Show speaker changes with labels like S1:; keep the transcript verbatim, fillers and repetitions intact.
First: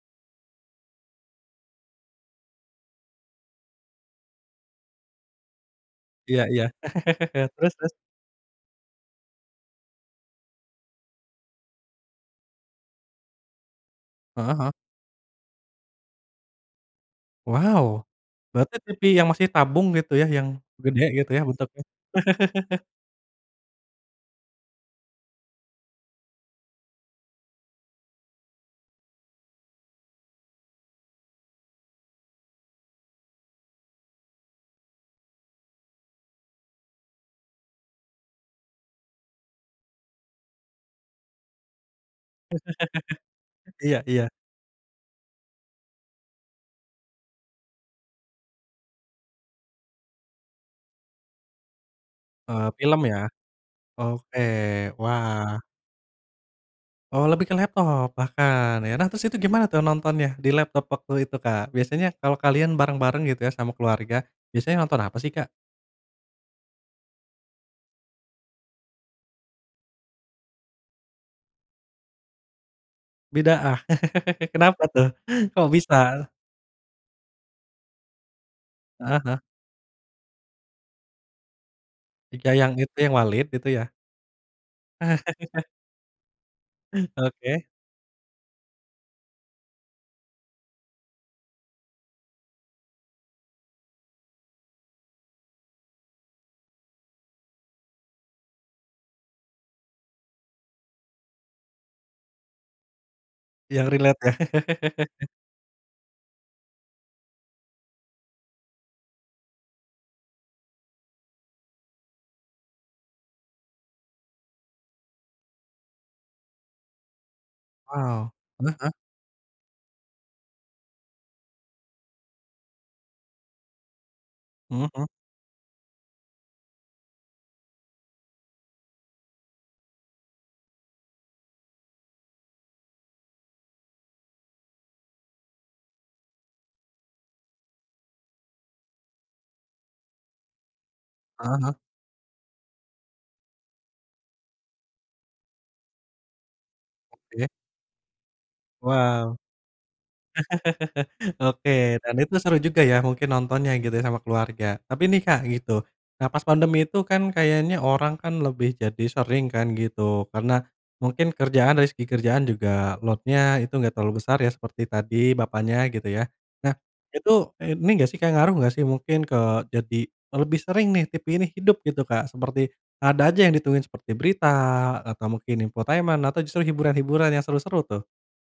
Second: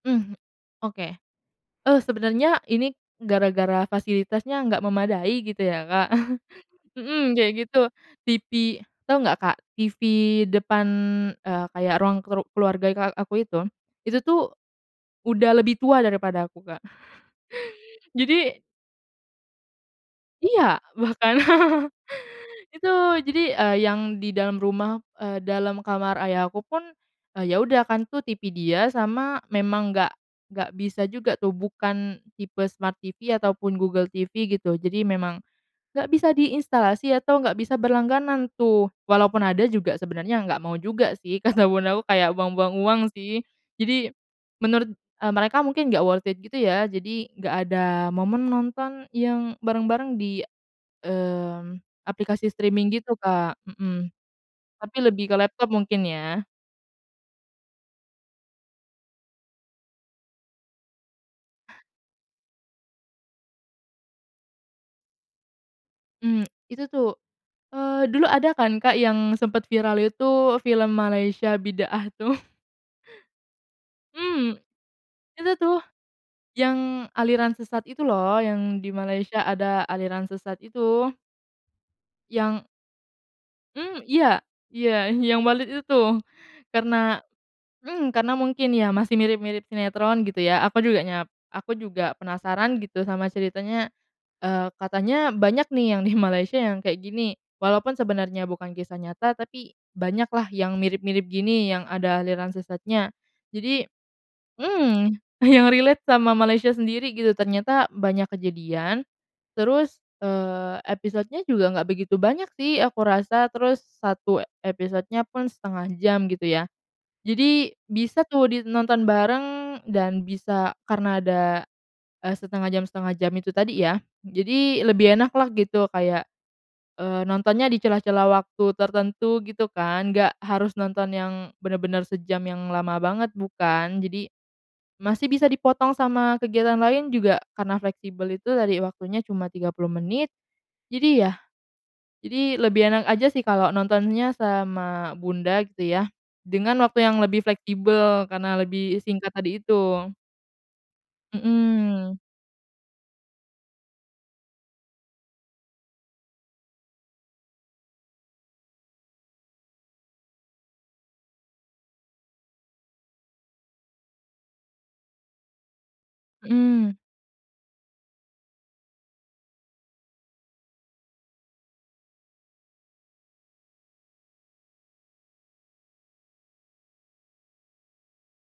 S1: Mhm, oke. Eee, sebenarnya ini gara-gara fasilitasnya enggak memadai gitu ya, Kak,
S2: Iya iya.
S1: hmm, kayak
S2: Terus
S1: gitu.
S2: terus?
S1: TV tau nggak Kak, TV depan, eee, kayak ruang kru keluarga ika aku itu, itu tuh,
S2: Heeh heeh.
S1: udah lebih tua daripada aku, Kak.
S2: Waw,
S1: Jadi
S2: berarti TV yang masih tabung gitu ya, yang
S1: Iya,
S2: gede gitu
S1: bahkan
S2: ya, bentuknya?
S1: itu jadi, eee, yang di dalam rumah eee, dalam kamar ayah aku pun, eee, ya udah kan, tuh TV dia sama memang nggak nggak bisa juga tuh, bukan tipe Smart TV atau pun Google TV gitu, jadi memang, nggak bisa diinstalasi atau nggak bisa berlangganan tuh. Walaupun ada juga, sebenernya nggak mau juga sih kata bundaku kayak, "Buang-buang uang," sih.
S2: Iya
S1: Jadi,
S2: iya.
S1: menurut, eee, mereka mungkin nggak worth it gitu ya, jadi nggak ada momen nonton yang bareng-bareng di, mmm, aplikasi
S2: Eee,
S1: streaming
S2: film
S1: gitu,
S2: ya?
S1: Kak, mhm.
S2: Oke,
S1: Tapi lebih ke
S2: wah.
S1: laptop mungkin ya.
S2: Oh, lebih ke laptop bahkan ya. Nah, terus itu gimana tuh nontonnya, di laptop waktu itu, Kak? Biasanya kalau kalian bareng-bareng gitu ya, sama keluarga. Biasanya nonton apa sih, Kak?
S1: Mmm, itu tuh, eee, dulu ada kan, Kak, yang sempat viral itu film Malaysia, Bidaah tuh.
S2: Bidaah.
S1: Mmm,
S2: Kenapa tuh?
S1: itu
S2: Kok
S1: tuh,
S2: bisa?
S1: yang aliran sesat itu loh, yang di
S2: Heeh
S1: Malaysia
S2: heeh.
S1: ada aliran sesat itu.
S2: Iga
S1: Yang
S2: yang itu, yang Walid itu ya?
S1: Mmm, iya, iya, yang balet itu tuh, karena
S2: Oke.
S1: mmm, karena mungkin ya, masih mirip-mirip sinetron gitu ya, aku juga nyap aku juga penasaran gitu, sama ceritanya, eee, katanya banyak nih, yang di Malaysia yang kayak gini. Walaupun sebenarnya bukan kisah nyata, tapi banyak lah, yang mirip-mirip gini, yang ada aliran sesatnya. Jadi
S2: Yang relate yah?
S1: mmm, yang relate sama Malaysia sendiri gitu, ternyata banyak kejadian, terus, eee, episodenya juga nggak begitu banyak sih aku rasa, terus satu episodenya pun setengah jam, gitu ya. Jadi bisa
S2: Wow,
S1: tuh di
S2: heeh heeh.
S1: nonton bareng dan bisa karena ada, eee, setengah jam setengah jam itu tadi ya,
S2: Mhm
S1: jadi
S2: mhm.
S1: lebih enak lah gitu, kayak, eee, nontonnya di celah-celah waktu tertentu gitu kan, nggak harus nonton yang bener-bener sejam yang lama banget, bukan. Jadi, masih bisa dipotong sama kegiatan lain juga karena fleksibel itu tadi, waktunya cuma tiga puluh menit. Jadi yah
S2: Heeh heeh.
S1: jadi lebih enak aja sih, kalau nontonnya sama bunda gitu ya, dengan waktu yang lebih
S2: Oke.
S1: fleksibel, karena lebih singkat
S2: Waw.
S1: tadi itu.
S2: Oke, dan
S1: Mhm.
S2: itu seru juga ya, mungkin nontonnya gitu ya, sama keluarga. Tapi nih, Kak, gitu. Nah pas pandemi itu kan kayaknya orang kan lebih jadi sering kan gitu, karena, mungkin kerjaan dari segi kerjaan juga load-nya itu nggak terlalu besar ya, seperti tadi bapaknya gitu ya. Nah,
S1: Mhm.
S2: itu, ini nggak sih, Kak, ngaruh nggak sih, mungkin ke jadi lebih sering nih, TV ini hidup gitu, Kak, seperti ada aja yang ditungguin, seperti berita atau mungkin infotainment atau justru hiburan-hiburan yang seru-seru tuh.